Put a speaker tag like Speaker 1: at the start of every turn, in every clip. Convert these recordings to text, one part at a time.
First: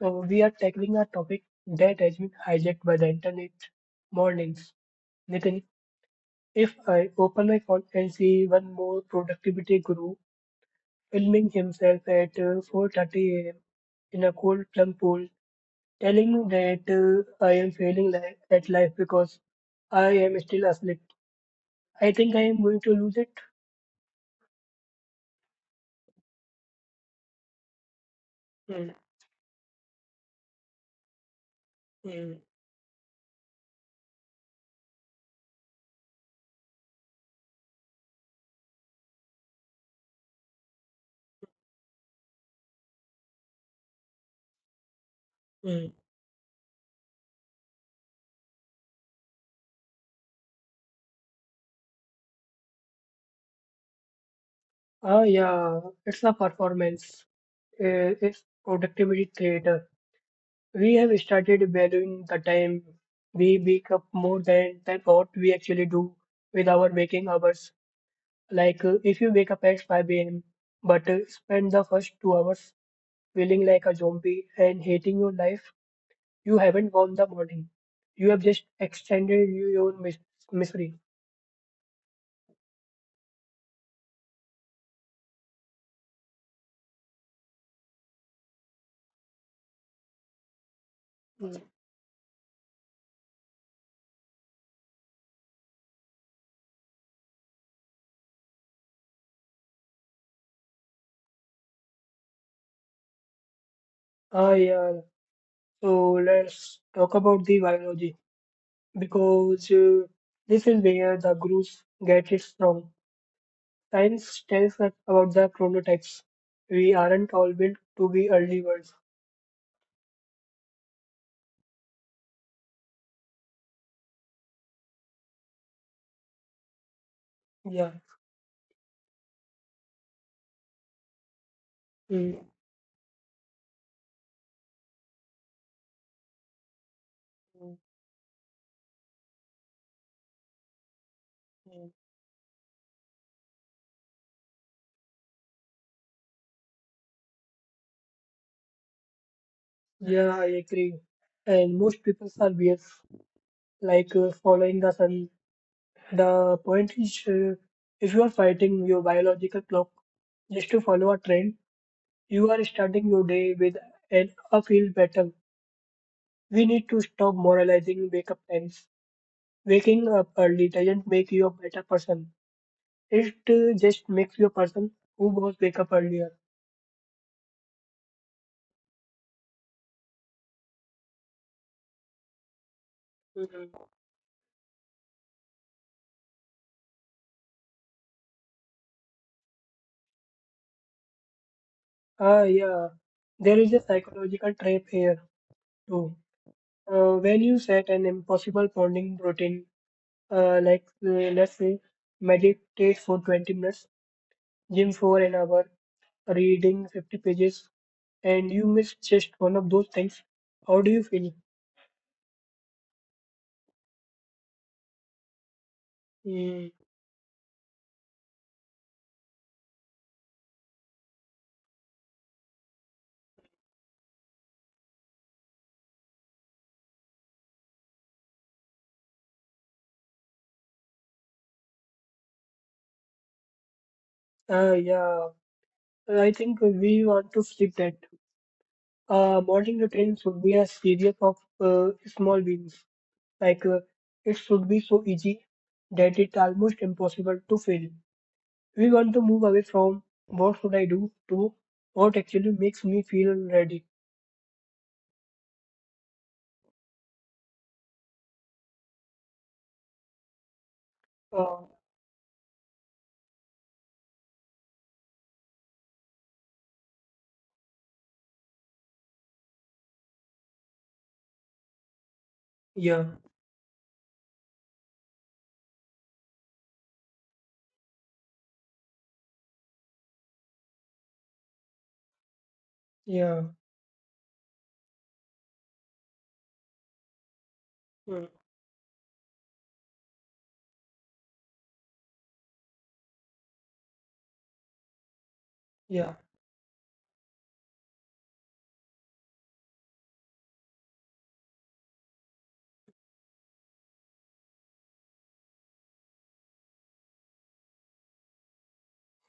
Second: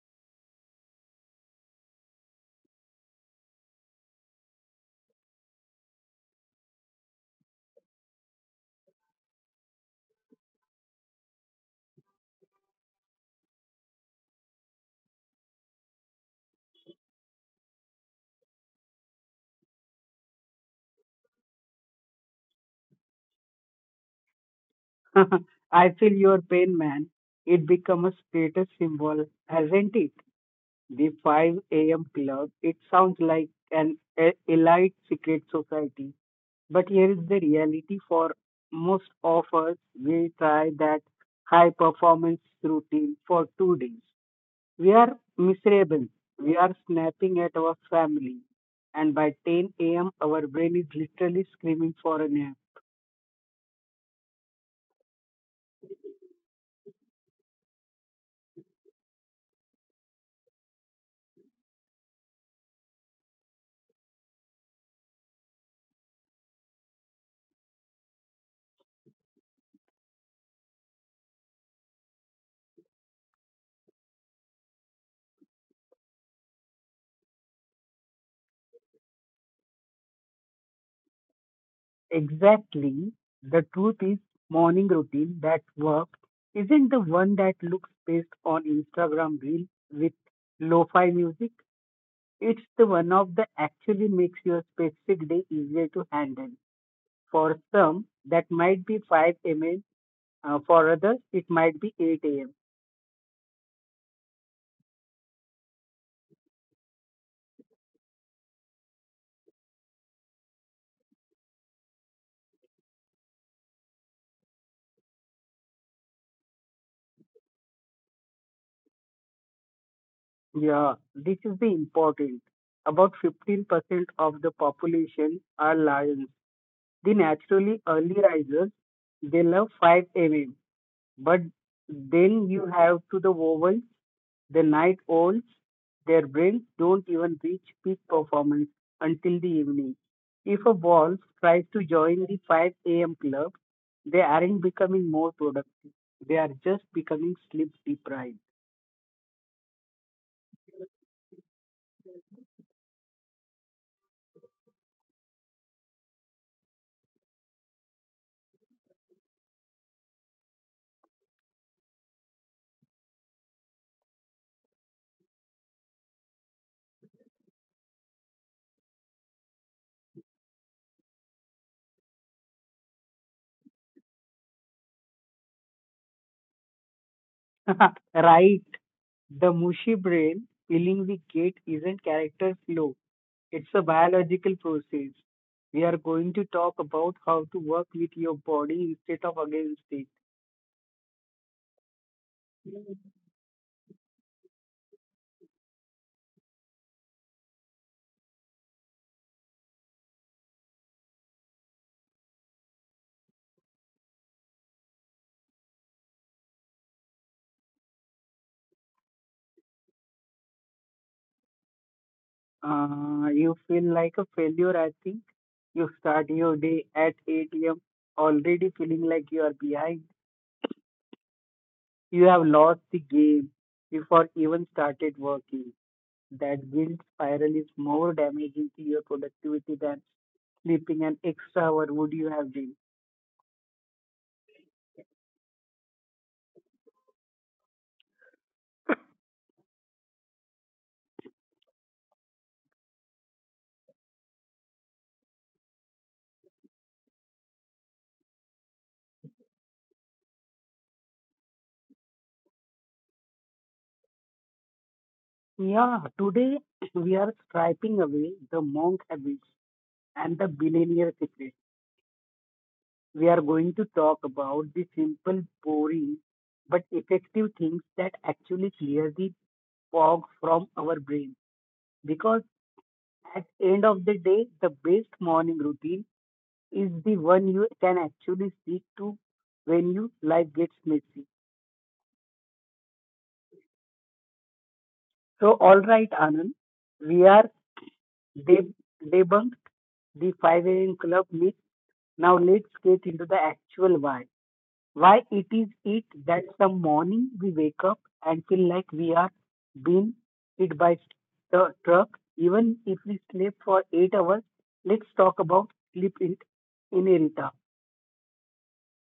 Speaker 1: So, we are tackling a topic that has been hijacked by the internet mornings. Nitin, if I open my phone and see one more productivity guru filming himself at 4:30 a.m. in a cold plum pool, telling me that I am failing at life because I am still asleep. I think I am going to lose it.
Speaker 2: I feel your pain, man. It become a status
Speaker 1: Mm,
Speaker 2: symbol, hasn't it? The 5 a.m.
Speaker 1: mm,
Speaker 2: club. It sounds like an elite secret society. But here is the reality for most of us. We try that high performance routine for 2 days. We are
Speaker 1: mm.
Speaker 2: miserable. We are snapping at our family. And by 10 a.m., our brain is literally screaming for a nap.
Speaker 1: Ah, yeah, it's a performance. It's productivity theater. We have started valuing the time we wake up more than what we actually do with our waking hours. Like if you wake up at 5 a.m. but spend the first 2 hours feeling like a zombie and hating your life, you haven't won the morning. You have just extended your own misery.
Speaker 2: Exactly. The truth is, morning routine that works isn't the one that looks best on Instagram reel with lo-fi
Speaker 1: Mm.
Speaker 2: music. It's the one of that actually makes your specific day easier to handle. For some, that might be 5 a.m. For others, it might be 8 a.m.
Speaker 1: Ah, yeah. So let's talk about the biology because this is where the group gets it wrong. Science tells us about the chronotypes. We aren't all built to be early birds.
Speaker 2: Yeah, this is the important. About 15% of the population are lions. The
Speaker 1: Yeah,
Speaker 2: naturally early risers, they love 5 a.m. But
Speaker 1: mm,
Speaker 2: then you have to the vowels, the night owls, their brains don't
Speaker 1: mm,
Speaker 2: even reach peak performance until the evening. If a wolf
Speaker 1: mm.
Speaker 2: tries to join the 5 a.m. club, they aren't becoming more productive. They are just becoming sleep deprived.
Speaker 1: yeah, I agree. And most people are weird, like following the sun. The point is, if you are fighting your biological clock just to follow a trend, you are starting your day with an uphill battle. We need to stop moralizing wake up times. Waking up early doesn't make you a better person. It just makes you a person who was wake up earlier.
Speaker 2: Right. The mushy brain filling the gate isn't character flow.
Speaker 1: Mhm.
Speaker 2: It's a biological process. We are going to talk about how to work with your body instead of against it.
Speaker 1: Ah, yeah. There is a psychological trap here too. When you set an impossible morning routine, like let's say meditate for 20 minutes, gym for an hour, reading 50 pages, and you miss just one of those things, how do you feel?
Speaker 2: You feel like a failure, I think. You start
Speaker 1: Mm,
Speaker 2: your day at 8 a.m., already feeling like you are behind. You have lost the game before even started working. That guilt spiral is more damaging to your productivity than sleeping an extra hour would you have been?
Speaker 1: ah, yeah. I think we want to skip that. Morning routine should be a series of small wins. Like it should be so easy that it's almost impossible to fail. We want to move away from what should I do to what actually makes me feel ready.
Speaker 2: Yeah, today we are striping away the monk habits and the billionaire
Speaker 1: Uh,
Speaker 2: secrets. We are going to talk about the simple, boring, but effective things that actually clear the fog from our brain. Because
Speaker 1: yeah,
Speaker 2: at end of the day, the best morning routine is the one you can actually stick to when you life gets messy.
Speaker 1: yeah,
Speaker 2: So, all right, Anand, we are
Speaker 1: mm,
Speaker 2: deb- debunked the 5 a.m. club myth. Now let's get into the actual why. Why it is
Speaker 1: yeah,
Speaker 2: it that some morning we wake up and feel like we are being hit by the truck, even if we sleep for 8 hours? Let's talk about sleep in inertia.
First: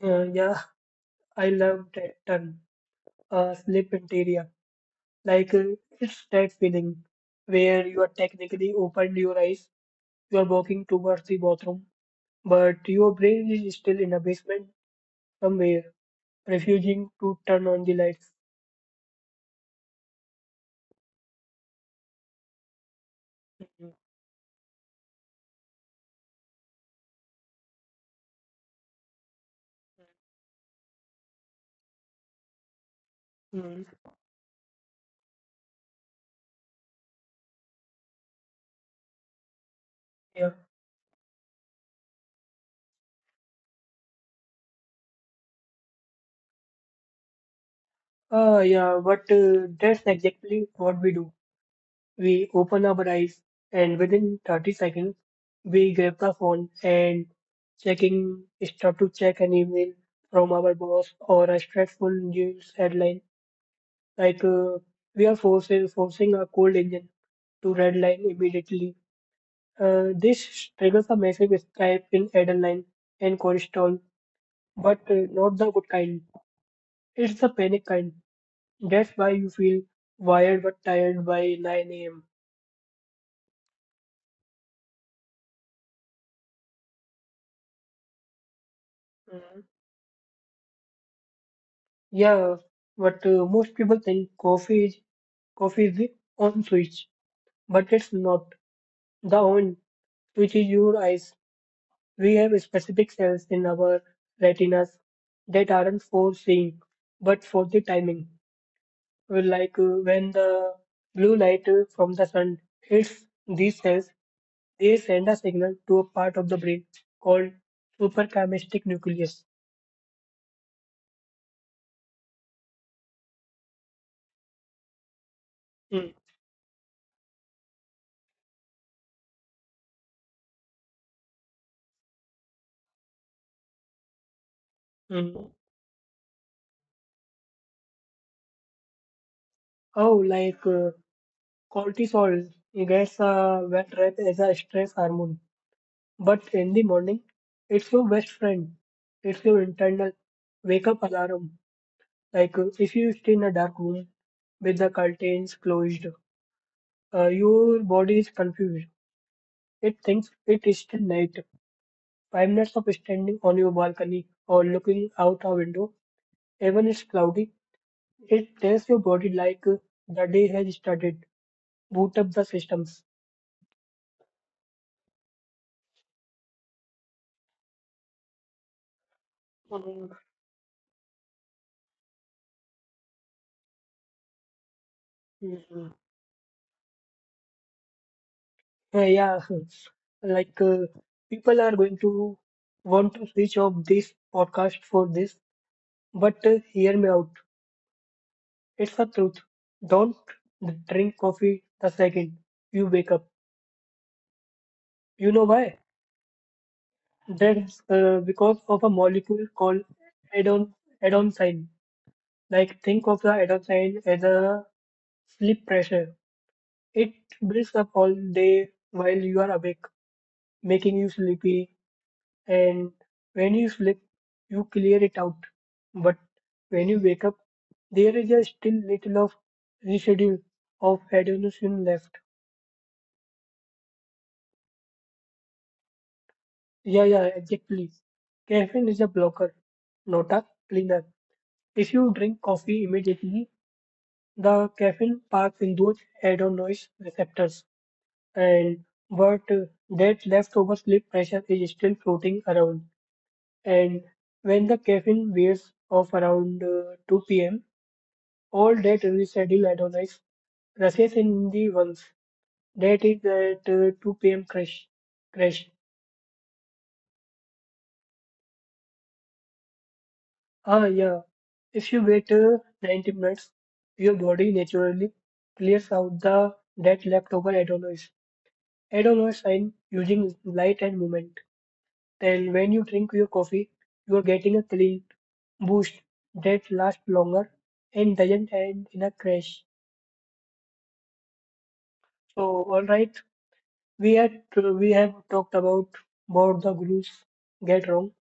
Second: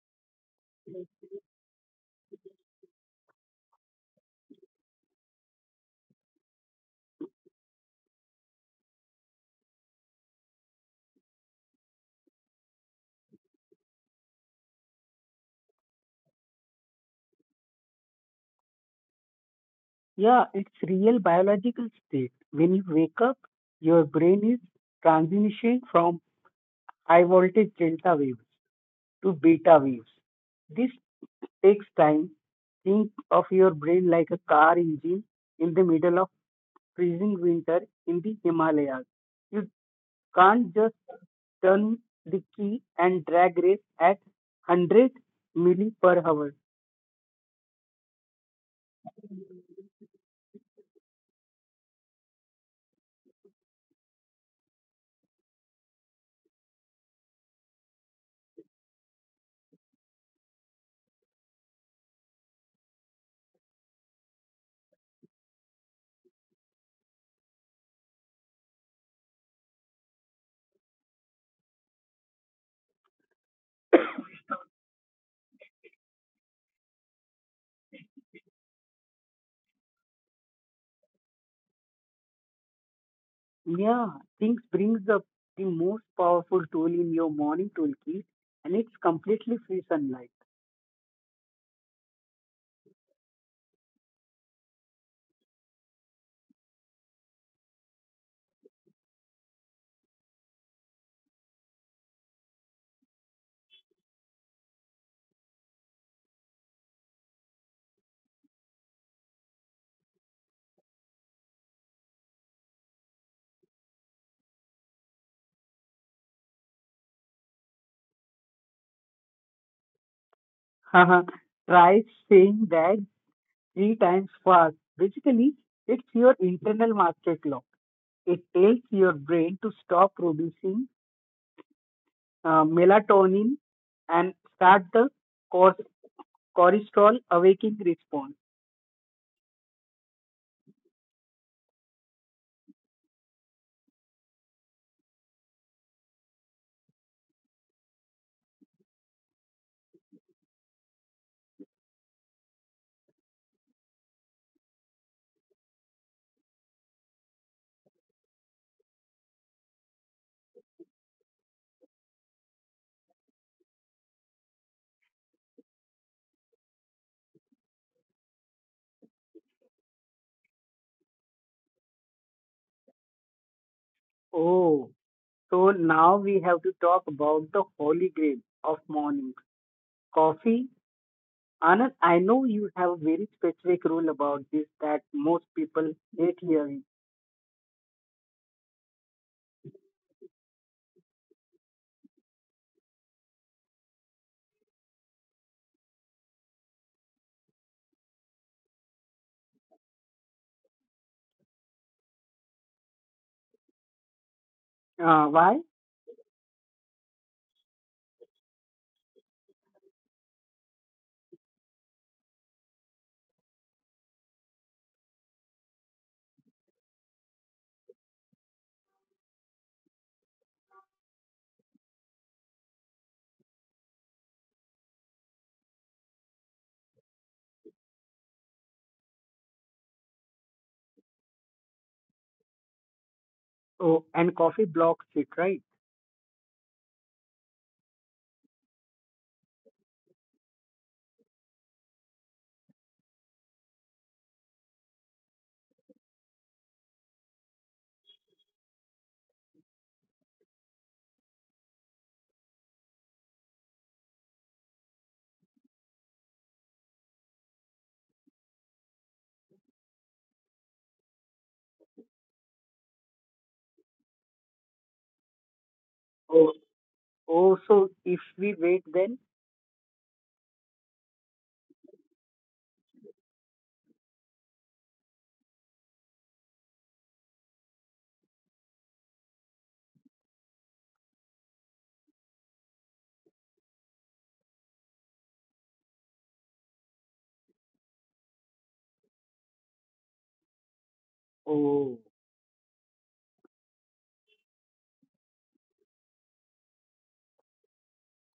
Speaker 1: yeah. I love that term, sleep interior. Like it's that feeling where you are technically opened your eyes. You are walking towards the bathroom but your brain is still in a basement somewhere, refusing to turn on the lights.
Speaker 2: Yeah, it's real biological state. When you wake up,
Speaker 1: Mhm.
Speaker 2: your brain is transitioning from high voltage delta waves to beta waves. This takes time. Think of your
Speaker 1: Mhm.
Speaker 2: brain like a car engine in the middle of freezing winter in the Himalayas. You
Speaker 1: Yeah.
Speaker 2: can't just turn the key and drag race at 100 milli per hour.
Speaker 1: Yeah, but that's exactly what we do. We open our eyes, and within 30 seconds, we grab the phone and checking start to check an email from our boss or a stressful news headline. Like we are forcing a cold engine to red line immediately. This triggers a massive spike in adrenaline and cortisol, but not the good kind. It's the panic kind. That's why you feel wired but tired by 9 a.m.
Speaker 2: Yeah, things brings up the most powerful tool in your morning toolkit, and it's
Speaker 1: Mm.
Speaker 2: completely free sunlight.
Speaker 1: Yeah, but most people think coffee is the on switch, but it's not. The on switch is your eyes. We have specific cells in our retinas that aren't for seeing, but for the timing. Will Like when the blue light from the sun hits these cells, they send a signal to a part of the brain called suprachiasmatic nucleus.
Speaker 2: Haha, try saying that three times fast. Basically, it's
Speaker 1: Mm,
Speaker 2: your internal master clock. It tells your brain to stop producing melatonin and start the
Speaker 1: mm.
Speaker 2: course cortisol awakening response.
Speaker 1: Oh, like cortisol gets a bad rep as a stress hormone, but in the morning, it's your best friend. It's your internal wake up alarm. Like if you stay in a dark room with the curtains closed, your body is confused. It thinks it is still night. 5 minutes of standing on your balcony or looking out a window, even it's cloudy, it tells your body like the day has started. Boot up the systems.
Speaker 2: Oh, so now we have to talk about the holy grail of morning
Speaker 1: Mm,
Speaker 2: coffee. Anand, I know you have a very specific rule about this that most
Speaker 1: mm,
Speaker 2: people hate hearing.
Speaker 1: yeah, like people are going to want to switch off this podcast for this, but hear me out. It's the truth. Don't drink coffee the second you wake up. You know
Speaker 2: Why?
Speaker 1: why? That's because of a molecule called adon adon Like think of the adenosine as a sleep pressure. It builds up all day while you are awake, making you sleepy. And when you sleep, you clear it out. But when you wake up, there is a still little of residue of adenosine left.
Speaker 2: Oh, and coffee blocks it, right?
Speaker 1: Yeah, exactly. Caffeine is a blocker, not a cleaner. If you drink coffee immediately, the caffeine parks in those adenosine receptors. And but that leftover sleep pressure is still floating around. And when the caffeine wears off around 2 p.m., all that rescheduled adonis rushes in the ones. That is that 2 p.m. crash.
Speaker 2: Oh, oh, so if we wait, then
Speaker 1: Ah, yeah. If you wait 90 minutes, your body naturally clears out the that leftover adonis. Adonis sign using light and movement. Then, when you drink your coffee, you're getting a clean boost that lasts longer and doesn't end in a crash.
Speaker 2: oh,
Speaker 1: So, all right, we have talked about what the gurus get wrong.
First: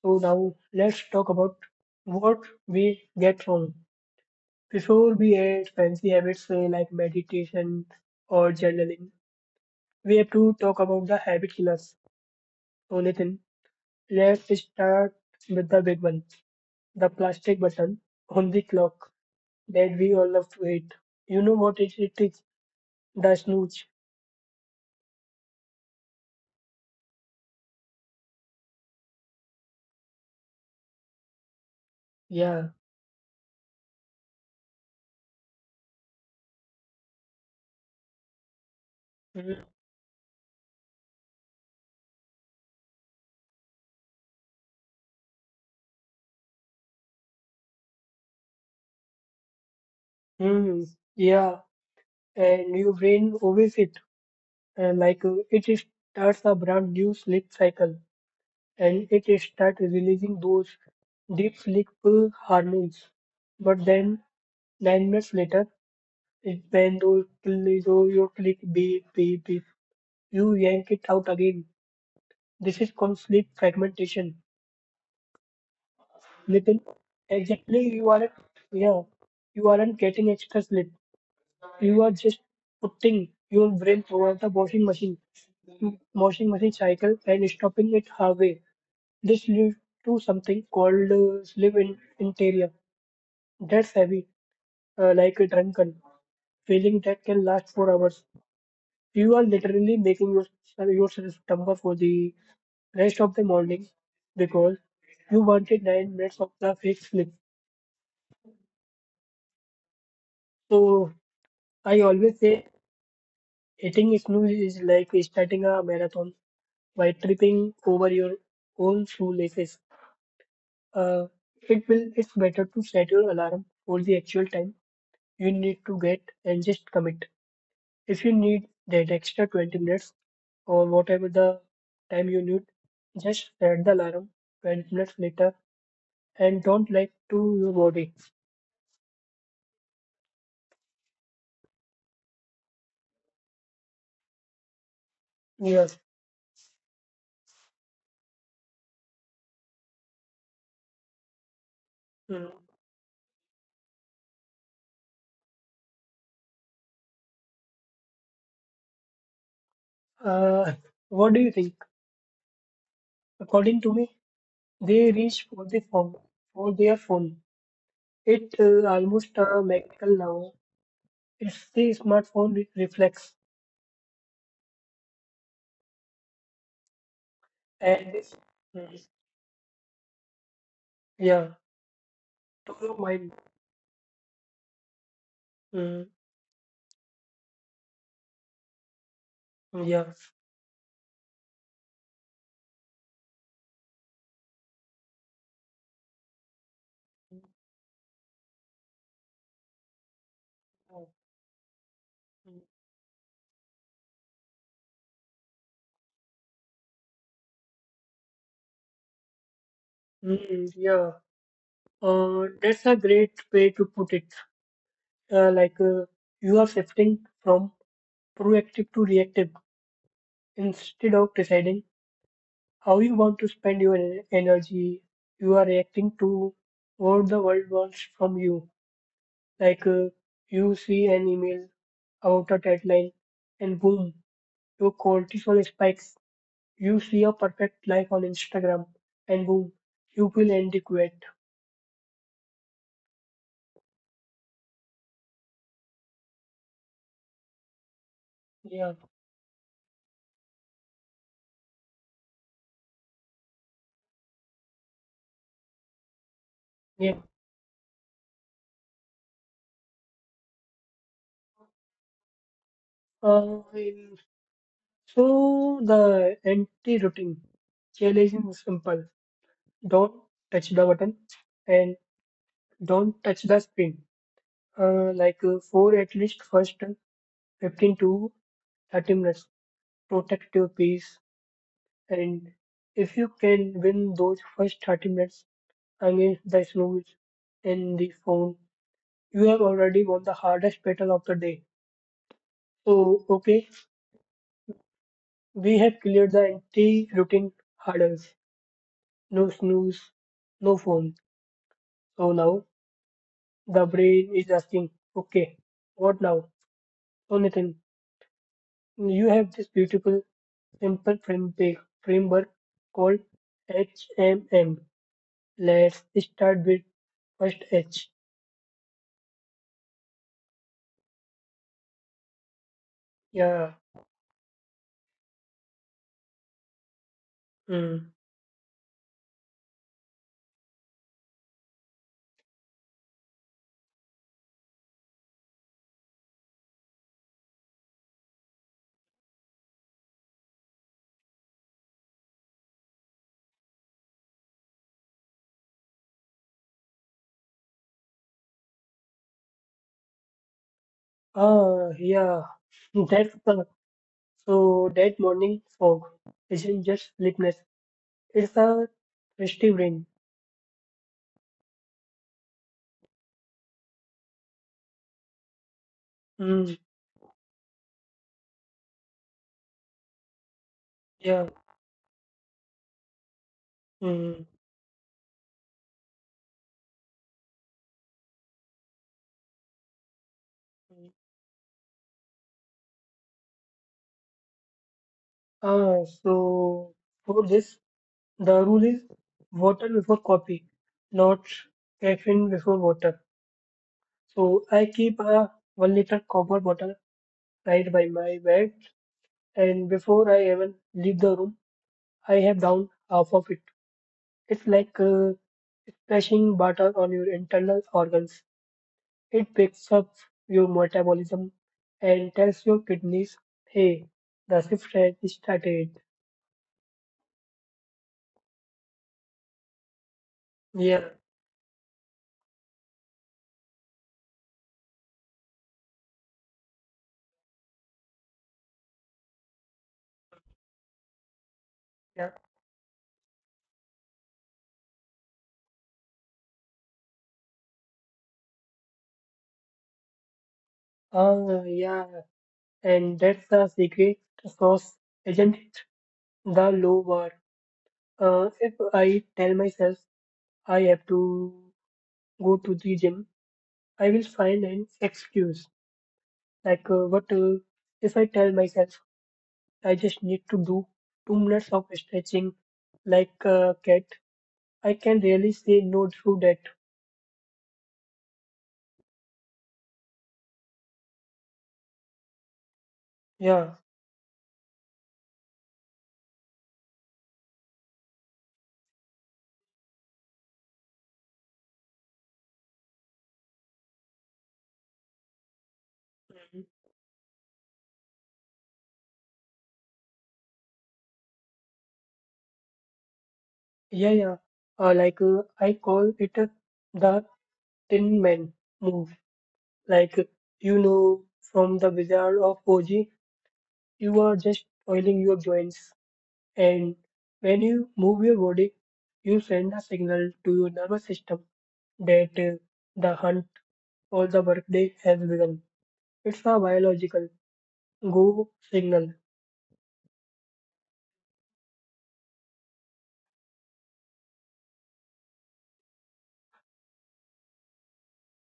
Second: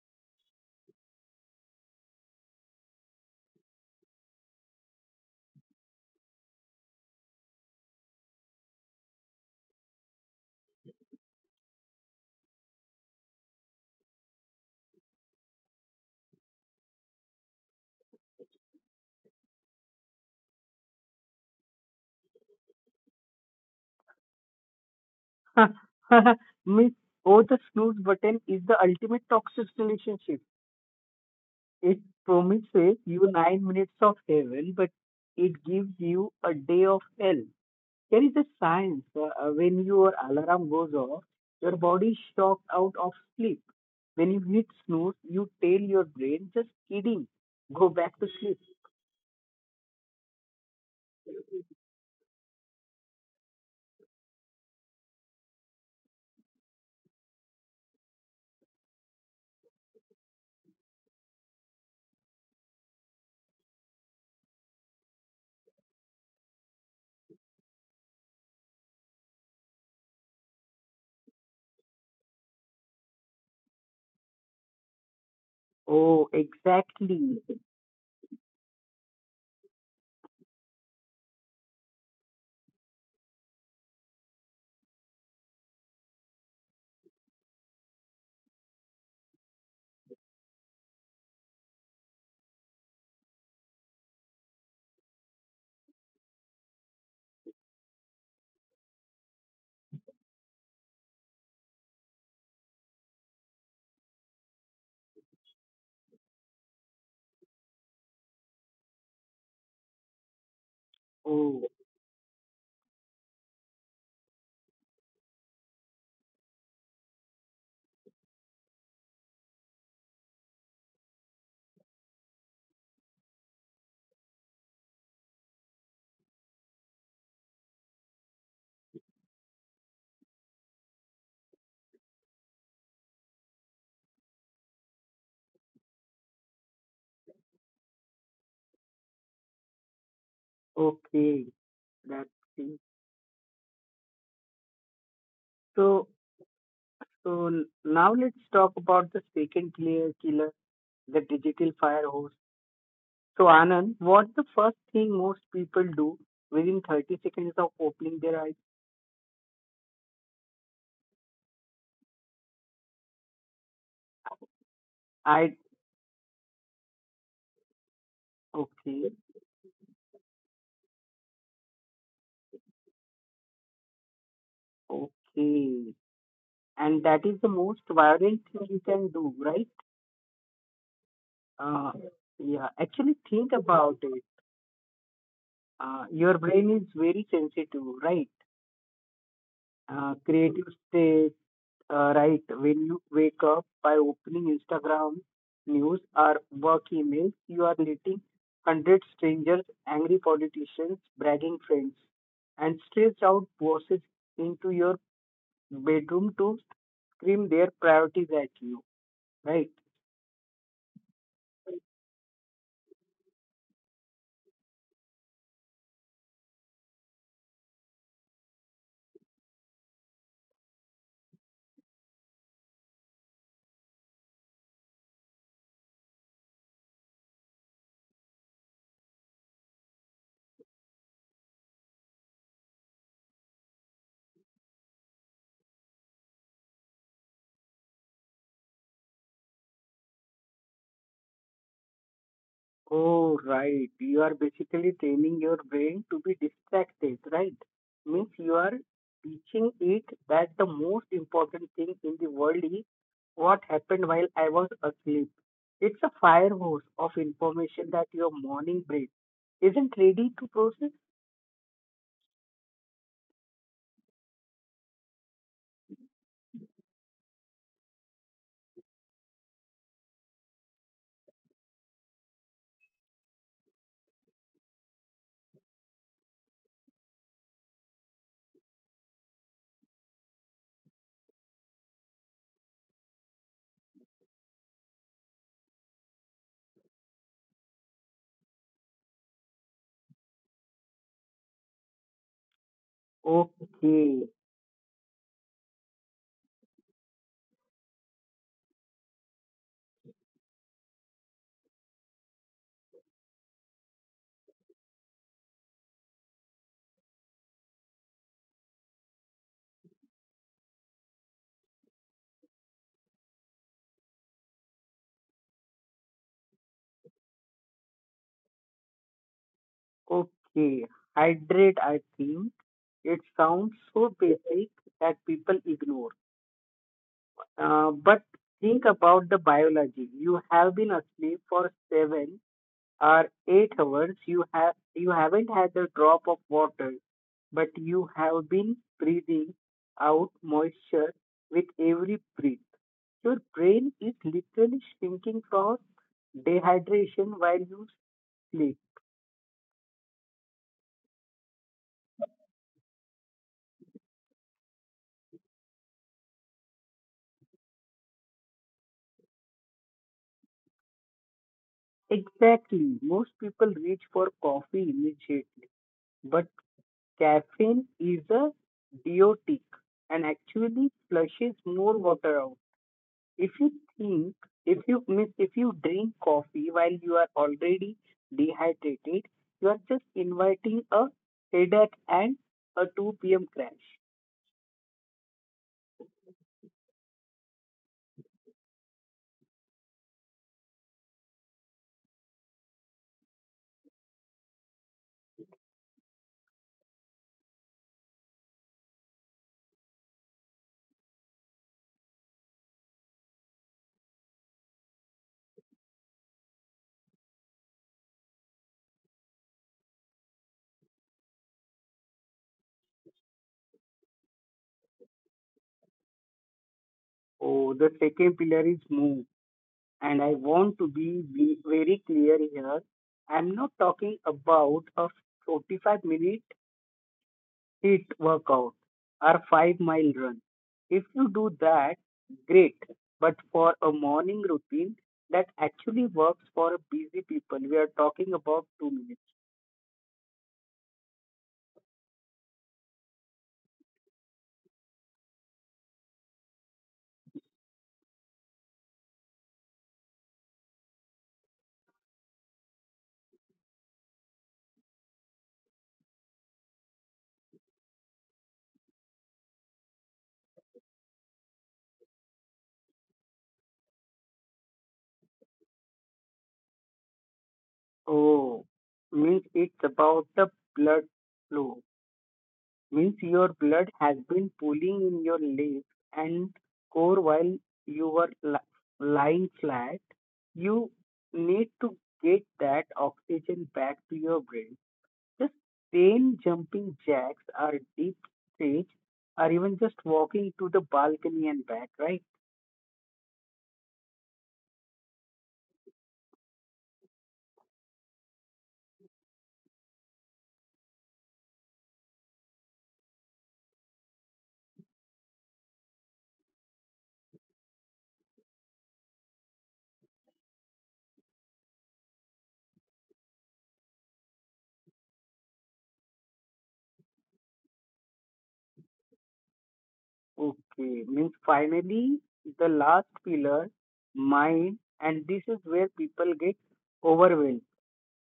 Speaker 1: So now let's talk about what we get wrong before we add fancy habits say like meditation or journaling. We have to talk about the habit killers. So Nathan, let's start with the big one, the plastic button on the clock that we all love to hate. You know what it is? The snooze.
Speaker 2: miss, oh, the snooze button is the ultimate toxic relationship. It
Speaker 1: Yeah.
Speaker 2: promises you 9 minutes of heaven, but it gives you a day of hell. There is a science when your alarm goes off, your body is shocked out of sleep. When you hit snooze, you tell your brain, just kidding, go back to sleep.
Speaker 1: Mm-hmm. Yeah. And your brain always it. And like starts a brand new sleep cycle. And it is start releasing those deep sleep hormones. But then 9 minutes later, it, when those pill- so your click beep beep beep, you yank it out again. This is called sleep fragmentation.
Speaker 2: Oh,
Speaker 1: Little
Speaker 2: exactly.
Speaker 1: exactly you aren't yeah, you aren't getting extra sleep. You are just putting your brain towards the washing machine cycle and stopping it halfway. This leads to something called sleep in interior. That's heavy, like a drunken feeling that can last for hours. You are literally making yourself stumble for the rest of the morning because you wanted 9 minutes of the fake sleep. So
Speaker 2: Oh,
Speaker 1: I always say eating snooze is like starting a marathon by tripping over your own shoelaces. Uh, it will. It's better to set your alarm for the actual time you need to get and just commit. If you need that extra 20 minutes or whatever the time you need, just set the alarm 20 minutes later and don't lie to your body.
Speaker 2: okay. That thing.
Speaker 1: Yes.
Speaker 2: So, so, now let's talk about the second clear killer, the digital firehose.
Speaker 1: Mm.
Speaker 2: So, Anand, what's the first thing most people do within 30 seconds of opening their eyes?
Speaker 1: Uh, what do you think? According to me, they reach for
Speaker 2: I,
Speaker 1: the phone for their phone. It's
Speaker 2: okay,
Speaker 1: almost a mechanical now. It's the smartphone reflex,
Speaker 2: okay. And that is the most
Speaker 1: and
Speaker 2: violent thing you
Speaker 1: mm,
Speaker 2: can do, right?
Speaker 1: yeah,
Speaker 2: Uh,
Speaker 1: to
Speaker 2: yeah,
Speaker 1: your
Speaker 2: actually,
Speaker 1: mind.
Speaker 2: think about it.
Speaker 1: Mm,
Speaker 2: Your brain is very sensitive, right?
Speaker 1: yeah,
Speaker 2: Creative state. Right, when you wake up by opening Instagram news or work emails, you are letting 100 strangers, angry politicians, bragging friends, and stressed out bosses into your bedroom to scream their priorities at you. Right?
Speaker 1: yeah. That's a great way to put it. Like you are shifting from proactive to reactive. Instead of deciding how you want to spend your energy, you are reacting to what the world wants from you. Like you see an email about a deadline, and boom, your cortisol spikes. You see a perfect life on Instagram, and boom, you feel inadequate.
Speaker 2: Oh, right. You are basically training your brain to be distracted, right? Means you are
Speaker 1: Yeah,
Speaker 2: teaching it that the most important thing in the world is what happened while I was asleep. It's a fire hose
Speaker 1: yeah.
Speaker 2: of information that your morning brain isn't ready to process.
Speaker 1: Uh, in- so the anti-routine challenge is simple. Don't touch the button and don't touch the screen. Like for at least first 15 to 30 minutes. Protect your peace. And if you can win those first 30 minutes against the snooze in the phone, you have already won the hardest battle of the day. So, okay,
Speaker 2: Okay,
Speaker 1: we have cleared the anti routine hurdles. No snooze, no phone. So now the brain is asking, okay, what now? So, Nathan, you have this beautiful, simple framework called HMM. Let's start with first H.
Speaker 2: okay. Hydrate, I think. It
Speaker 1: Yeah.
Speaker 2: sounds so basic that people ignore.
Speaker 1: hmm.
Speaker 2: But think about the biology. You have been asleep for 7 or 8 hours. You haven't had a drop of water, but you have been breathing out moisture with every breath. Your brain is literally shrinking from dehydration while you sleep.
Speaker 1: Ah, yeah. That's the so that morning fog isn't just sleepiness. It's a thirsty brain.
Speaker 2: Exactly. Most people reach for coffee immediately, but
Speaker 1: Mm,
Speaker 2: caffeine is a diuretic and actually
Speaker 1: yeah.
Speaker 2: flushes more water out. If you think,
Speaker 1: Mm.
Speaker 2: if you drink coffee while you are already dehydrated, you are just inviting a
Speaker 1: mm.
Speaker 2: headache and a 2 p.m. crash.
Speaker 1: Ah, so for this, the rule is water before coffee, not caffeine before water. So I keep a 1 liter copper bottle right by my bed, and before I even leave the room, I have down half of it. It's like splashing butter on your internal organs. It picks up your metabolism and tells your kidneys, hey, the shift has started.
Speaker 2: Oh, the second pillar is move, and I want to be very clear
Speaker 1: Yeah,
Speaker 2: here. I'm not talking about a 45-minute HIIT workout or 5 mile run. If you do that, great. But
Speaker 1: yeah,
Speaker 2: for a morning routine that actually works for a busy people, we are talking about 2 minutes.
Speaker 1: yeah. And that's the secret sauce, isn't it? The low bar. If I tell myself I have to go to the gym, I will find an excuse. Like, what if I tell myself I just need to do 2 minutes of stretching like a cat. I can really say no to that.
Speaker 2: Oh, means it's about the blood flow. Means your blood
Speaker 1: Yeah,
Speaker 2: has been pooling in your legs and core while you were lying flat. You need to get that oxygen back to your brain. Just plain
Speaker 1: Mhm.
Speaker 2: jumping jacks or deep stage or even just walking to the balcony and back, right?
Speaker 1: Yeah. Like I call it the Tin Man move. Like you know from the Wizard of Oz, you are just oiling your joints, and when you move your body, you send a signal to your nervous system that the hunt or the workday has begun. It's a biological go signal.
Speaker 2: Okay, means finally the last pillar, mind, and this is where people get overwhelmed.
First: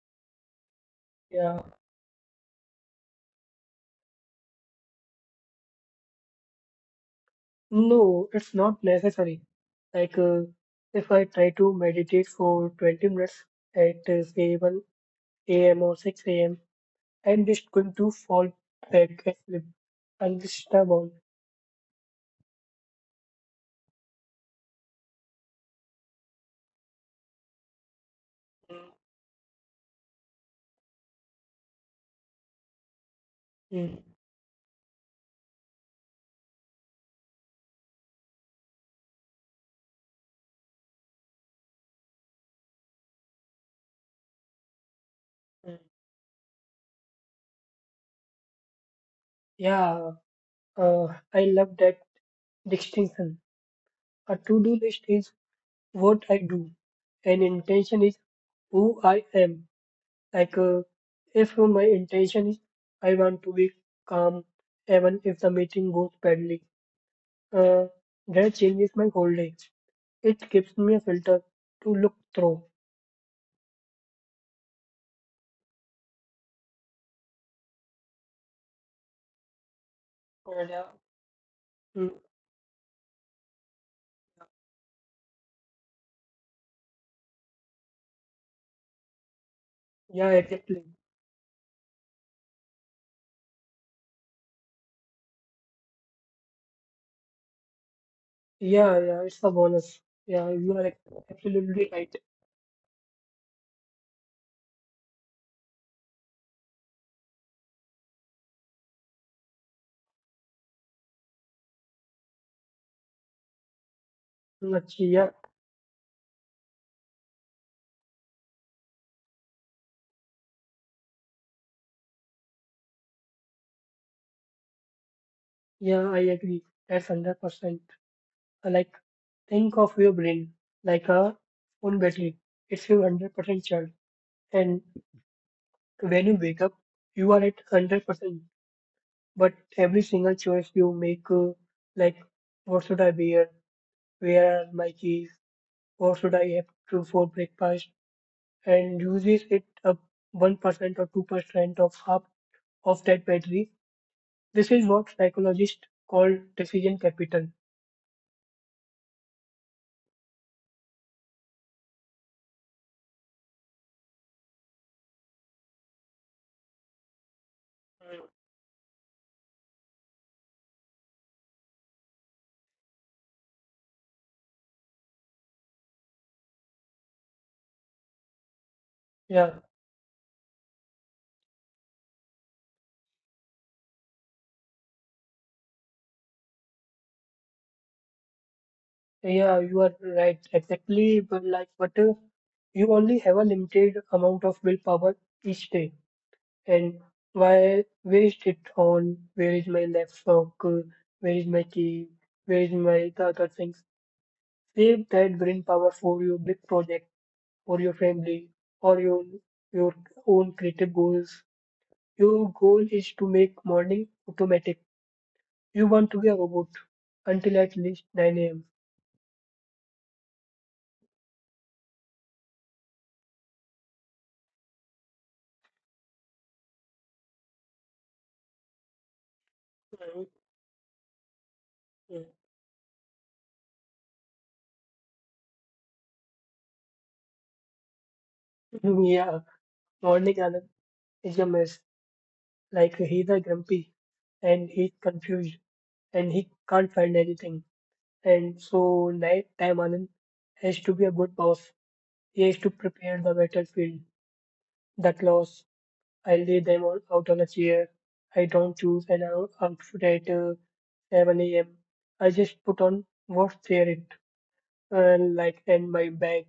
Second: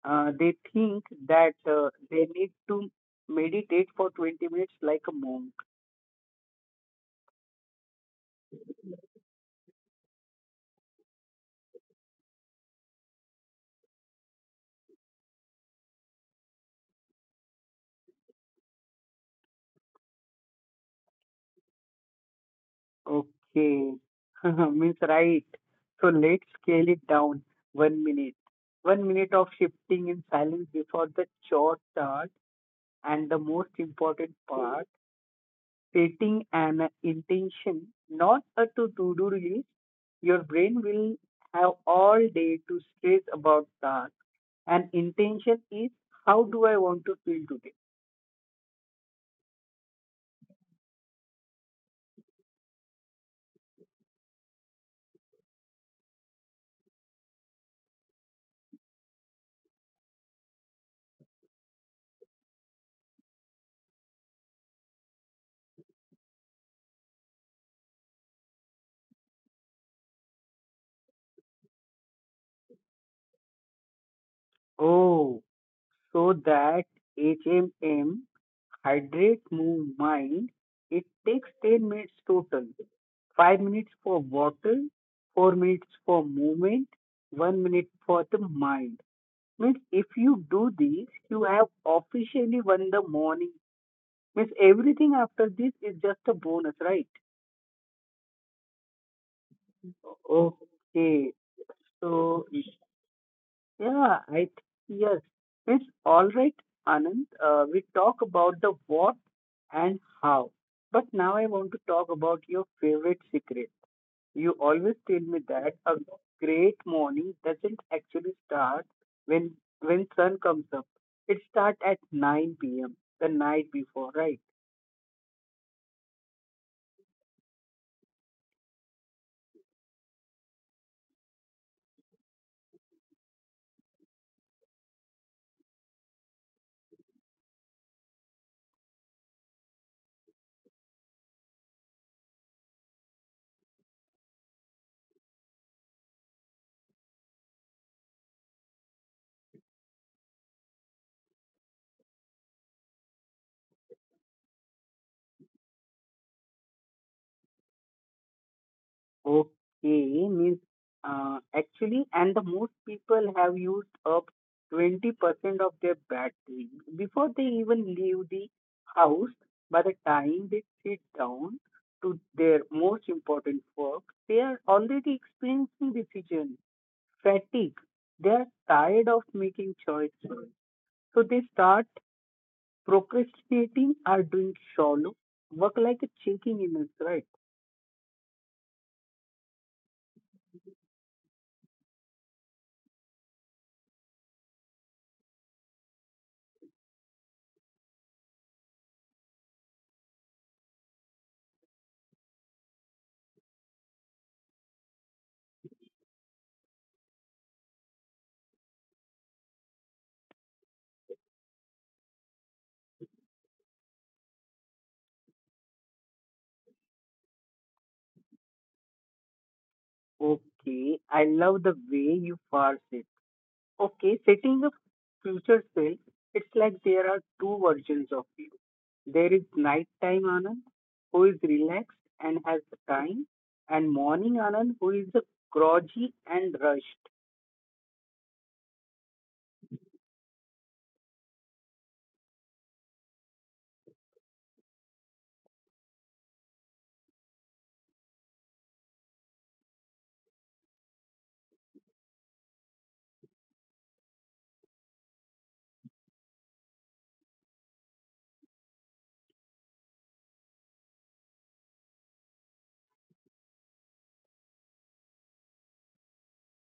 Speaker 2: They think that
Speaker 1: Yeah,
Speaker 2: they need to meditate for 20 minutes like a monk.
Speaker 1: no, it's not necessary. Like, uh, if I try to meditate for 20 minutes at say 1 a.m. or 6 a.m., I'm just going to fall back asleep. I'm just stubborn.
Speaker 2: Okay, means right. So let's scale it down 1 minute. 1 minute of shifting in silence before the chore starts, and the most
Speaker 1: Mm.
Speaker 2: important part, setting an intention, not a to do list. Your brain will have all day to stress about that. An intention
Speaker 1: Mm.
Speaker 2: is, how do I want to feel today?
Speaker 1: Yeah, uh, I love that distinction. A to-do list is what I do, and intention is who I am. Like, uh, if my intention is I want to be calm, even if the meeting goes badly. Uh, that changes my whole day. It gives me a filter to look through.
Speaker 2: Oh, so that HMM. Hydrate, move, mind.
Speaker 1: And yeah,
Speaker 2: It takes 10 minutes
Speaker 1: mm,
Speaker 2: total. 5 minutes for water, 4 minutes for movement, 1 minute for the mind. Means if
Speaker 1: yeah,
Speaker 2: you do
Speaker 1: exactly.
Speaker 2: this, you have officially won the morning. Means everything after this is just a bonus, right?
Speaker 1: Yeah, yeah, it's a bonus. Yeah, you are
Speaker 2: Okay.
Speaker 1: absolutely right.
Speaker 2: So yeah, yes. Means all right, Anand. We talk about the what and how, but now I want to talk about your favorite secret. You always
Speaker 1: Lakshya,
Speaker 2: tell
Speaker 1: yeah,
Speaker 2: me that a great morning doesn't actually start when when sun comes up. It starts at 9 p.m. the night before, right?
Speaker 1: yeah, I agree. That's 100%. Uh, Like, think of your brain like a phone battery. It's your 100% charge. And when you wake up, you are at 100%. But every single choice you make, like, what should I wear? Where are my keys? Or should I have to for breakfast? And uses it up 1% or 2% of half of that battery. This is what psychologists call decision capital.
Speaker 2: Okay, means actually, and the most people have used up 20% of their battery before they even leave the house. By the time they sit down to their most important work, they are already experiencing decision fatigue. They are tired of
Speaker 1: Yeah,
Speaker 2: making choices. So they start procrastinating or doing shallow work like a checking emails, right?
Speaker 1: yeah, you are right. Exactly, but you only have a limited amount of willpower each day. And why, waste it on? Where is my laptop? Where is my key? Where is my the other things? Save that brain power for your big project or your family or your own creative goals. Your goal is to make morning automatic. You want to be a robot until at least 9 a.m.
Speaker 2: Okay, I love the way you parse it. Okay, setting up future self, it's like there are two versions of you. There is nighttime
Speaker 1: Mm,
Speaker 2: Anand, who is relaxed and has the time, and morning Anand, who is a groggy and rushed.
Speaker 1: mm. Yeah, morning Anand is a mess. He's a grumpy and he's confused and he can't find anything. And so night time Anand has to be a good boss. He has to prepare the battlefield, the clothes. I lay them all out on a chair. I don't choose an outfit 7 a.m. I just put on what's there it and my bag,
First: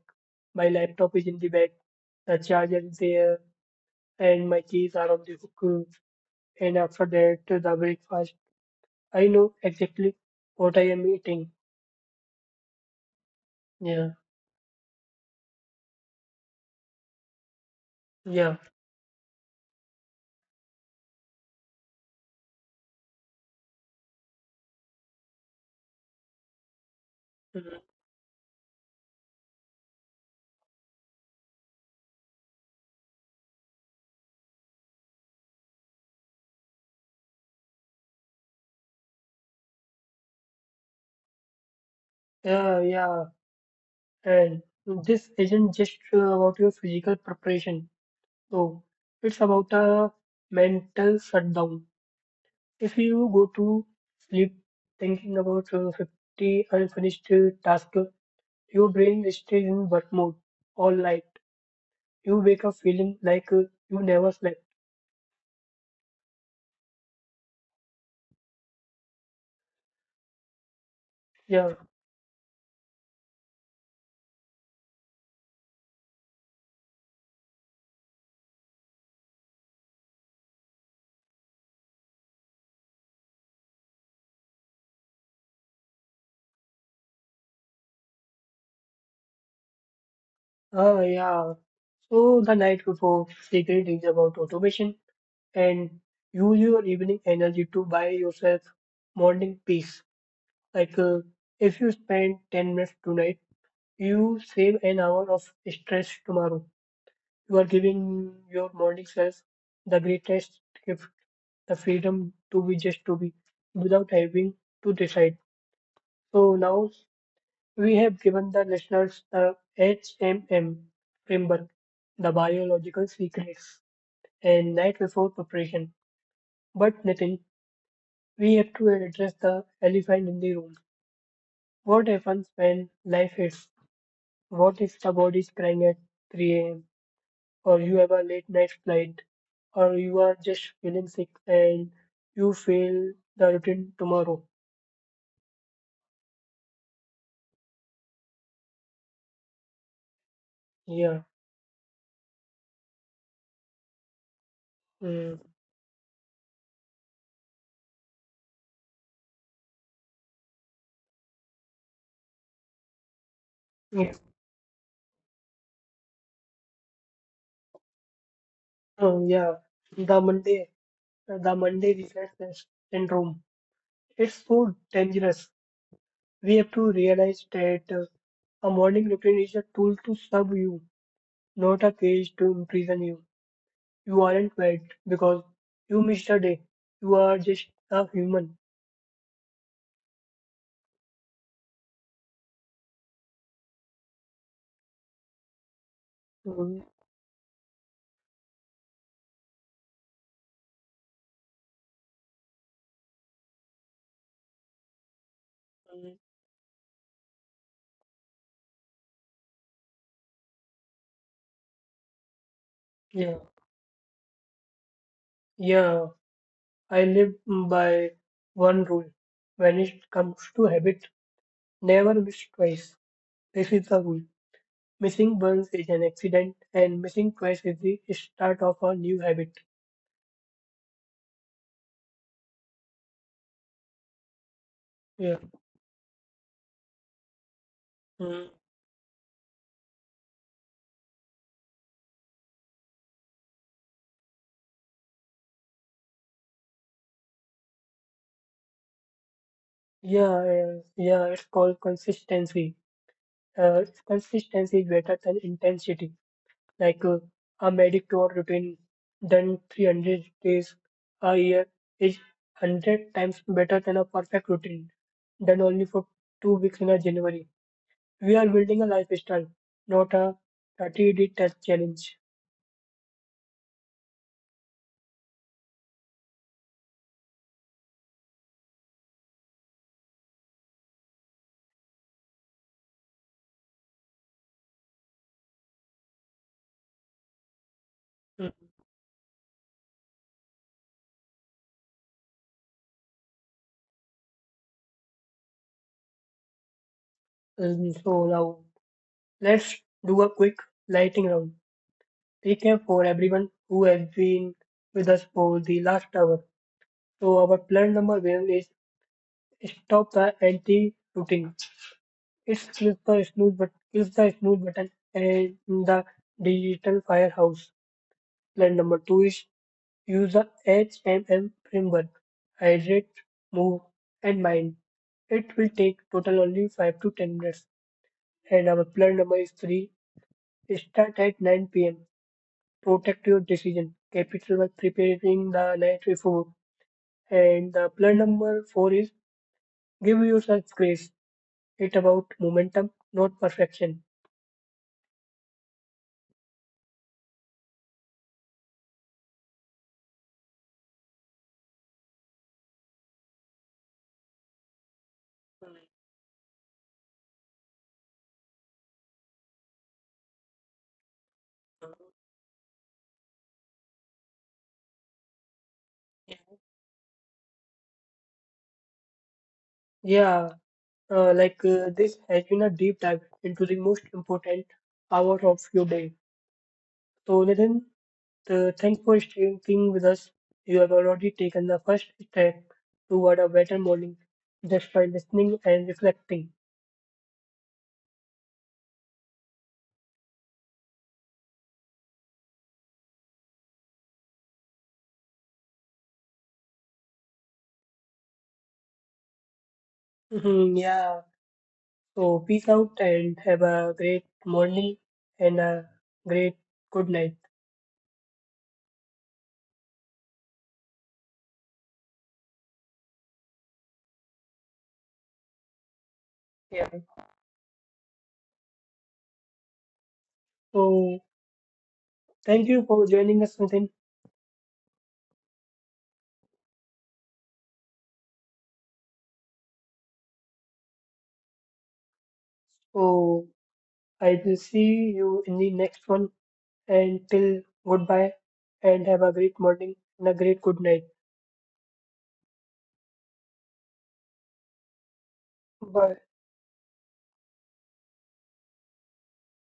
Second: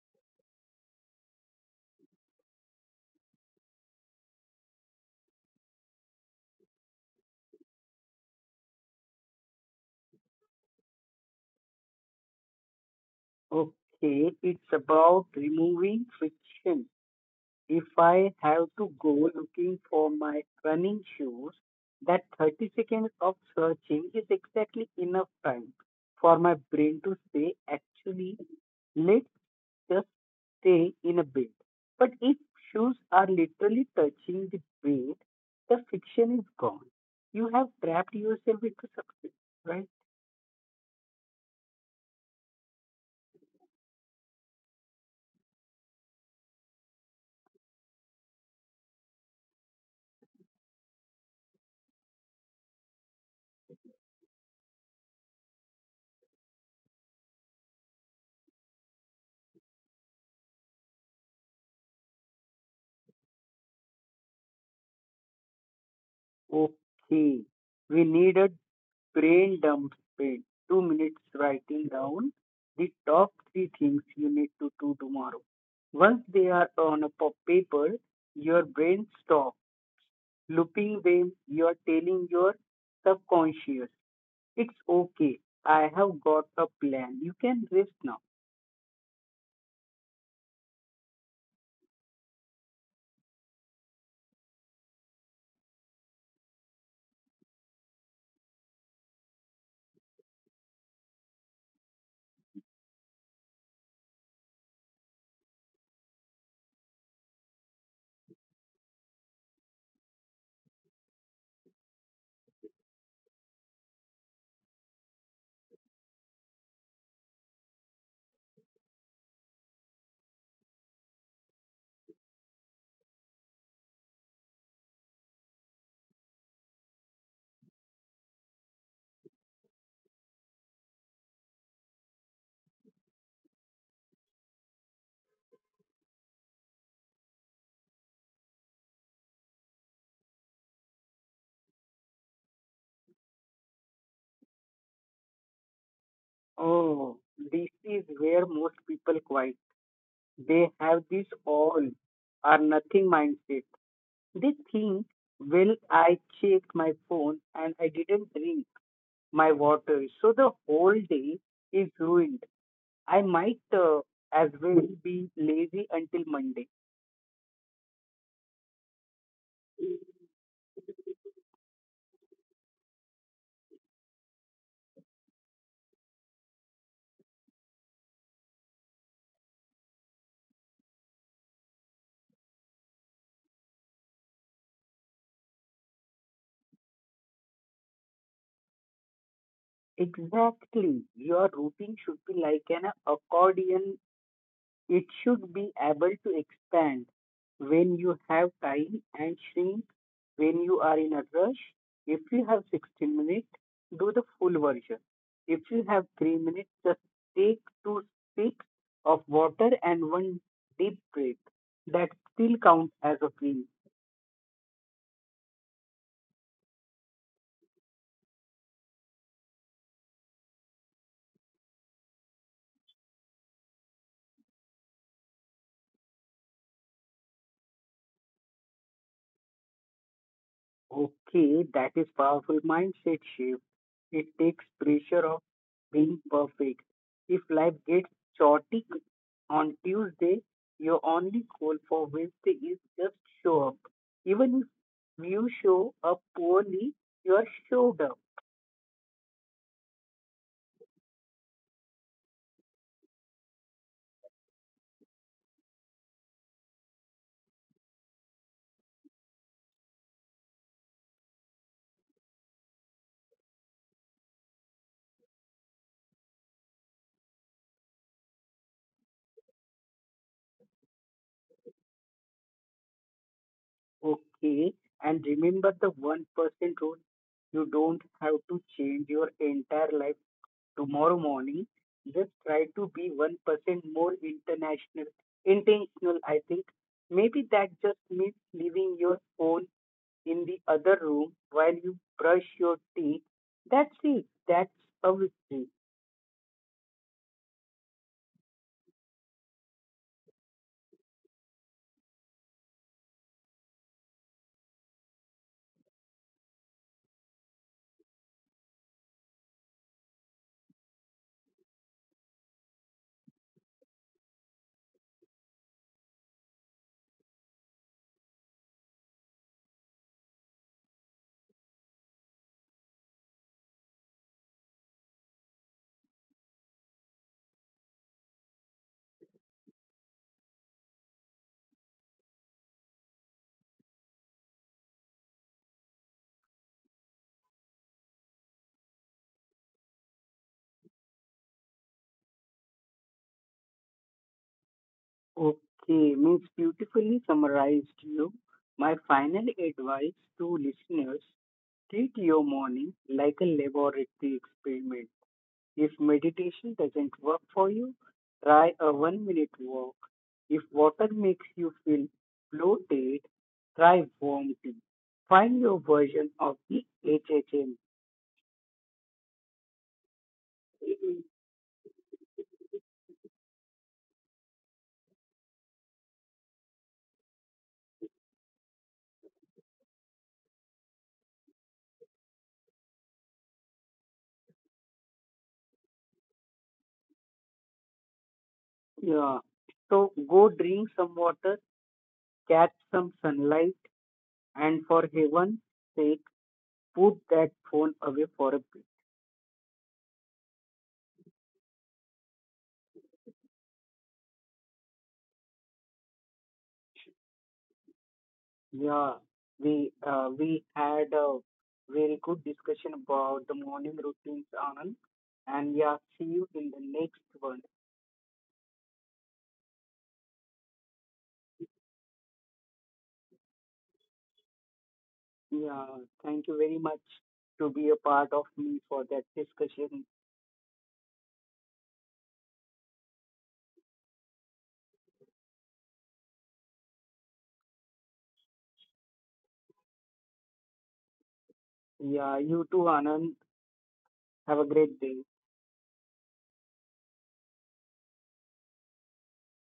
Speaker 1: my laptop is in the bag, the charger is there, and my keys are on the hook. And after that, the breakfast. I know exactly what I am eating. Yeah,
Speaker 2: Okay, it's about removing friction. If I
Speaker 1: yeah,
Speaker 2: have to go looking for my running shoes, that 30 seconds of searching is exactly enough time for my brain to say,
Speaker 1: mhm.
Speaker 2: actually, let's just stay in a bit. But if shoes are literally touching the bed, the fiction is gone. You have trapped yourself into success, right?
Speaker 1: Yeah, yeah. And this isn't just about your physical preparation. No, it's about a mental shutdown. If you go to sleep thinking about 50 unfinished tasks, your brain stays in work mode all night. You wake up feeling like you never slept.
Speaker 2: Okay, we need a brain dump. Spent 2 minutes
Speaker 1: Yeah.
Speaker 2: writing down the top three things you need to do tomorrow. Once they are on a paper, your brain stops looping them. You are telling your subconscious, it's okay. I have got a plan. You can rest now.
Speaker 1: Ah, yeah. So the night before, secret is about automation and use your evening energy to buy yourself morning peace. Like uh, if you spend 10 minutes tonight, you save an hour of stress tomorrow. You are giving your morning self the greatest gift, the freedom to be just to be, without having to decide. So now we have given the listeners the HMM framework, the biological secrets, and night before preparation. But Nitin, we have to address the elephant in the room. What happens when life hits? What if the body is crying at 3 a.m. or you have a late night flight or you are just feeling sick and you fail the routine tomorrow.
Speaker 2: Oh, this is where most people quit. They have
Speaker 1: Yeah.
Speaker 2: this all or nothing mindset. They think,
Speaker 1: Mm.
Speaker 2: well, I checked my phone and I didn't drink my water. So the whole day is ruined. I might
Speaker 1: It's.
Speaker 2: as well be lazy until Monday.
Speaker 1: Oh, yeah. The Monday, the Monday reflex syndrome. It's so dangerous. We have to realize that a morning routine is a tool to serve you, not a cage to imprison you. You aren't bad because you missed a day. You are just a human.
Speaker 2: Exactly. Your routine should be like an accordion. It should be able to
Speaker 1: Mm,
Speaker 2: expand when you have time and shrink when you are in a rush. If you have 16 minutes, do the full version. If you
Speaker 1: mm,
Speaker 2: have 3 minutes, just take 2 sips of water and one deep breath. That still counts as
Speaker 1: yeah.
Speaker 2: a win.
Speaker 1: Yeah. I live by one rule when it comes to habit: never miss twice. This is the rule. Missing once is an accident, and missing twice is the start of a new habit.
Speaker 2: Okay, that is powerful mindset shift. It takes
Speaker 1: Yeah,
Speaker 2: pressure of being perfect. If life gets
Speaker 1: mm,
Speaker 2: chaotic on Tuesday, your only goal for Wednesday is just show up. Even if you show up poorly, you are showed up.
Speaker 1: yeah, yeah, yeah, it's called consistency. Consistency is better than intensity. Like uh, I'm to a routine, done 300 days a year is 100 times better than a perfect routine done only for 2 weeks in a January. We are building a lifestyle, not a 30-day test challenge.
Speaker 2: Okay, and remember the 1% rule. You don't have to change your entire life tomorrow morning. Just try to be 1% more international, intentional, I think. Maybe that just means
Speaker 1: Mm.
Speaker 2: leaving your phone in the other room while you brush your teeth. That's it. That's a victory.
Speaker 1: So now let's do a quick lightning round. Recap for everyone who has been with us for the last hour. So our plan number one is stop the anti routing. It's kills the snooze but kills the snooze button and the digital firehouse. Plan number two is use the HMM framework. Hydrate, move, and mind. It will take total only 5 to 10 minutes and our plan number is 3. Start at 9 pm. Protect your decision. Capital by preparing the night before. And the plan number 4 is give yourself grace. It's about momentum, not perfection.
Speaker 2: Okay, means beautifully summarized you. My final advice to listeners: treat your morning like a laboratory experiment. If meditation doesn't work for you, try a 1 minute walk. If water makes you feel bloated, try warm tea. Find your
Speaker 1: Yeah.
Speaker 2: version of the HHM.
Speaker 1: Yeah, this has been a deep dive into the most important hour of your day. So, Nitin, so thanks for staying with us. You have already taken the first step toward a better morning just by listening and reflecting.
Speaker 2: Yeah. So go drink some water, catch some sunlight, and for heaven's sake, put that phone away for a bit.
Speaker 1: Mhm, yeah. So peace out and have a great morning and a great good night.
Speaker 2: Yeah, we had a very good discussion about the morning routines, Anand. And yeah, see you in the
Speaker 1: Yeah.
Speaker 2: next one.
Speaker 1: So thank you for joining us, Nitin.
Speaker 2: Yeah, thank you very much to be a part of me for that discussion.
Speaker 1: So I will see you in the next one. And till goodbye and have a great morning and a great good night.
Speaker 2: Yeah, you too, Anand. Have a great day.
Speaker 1: Bye.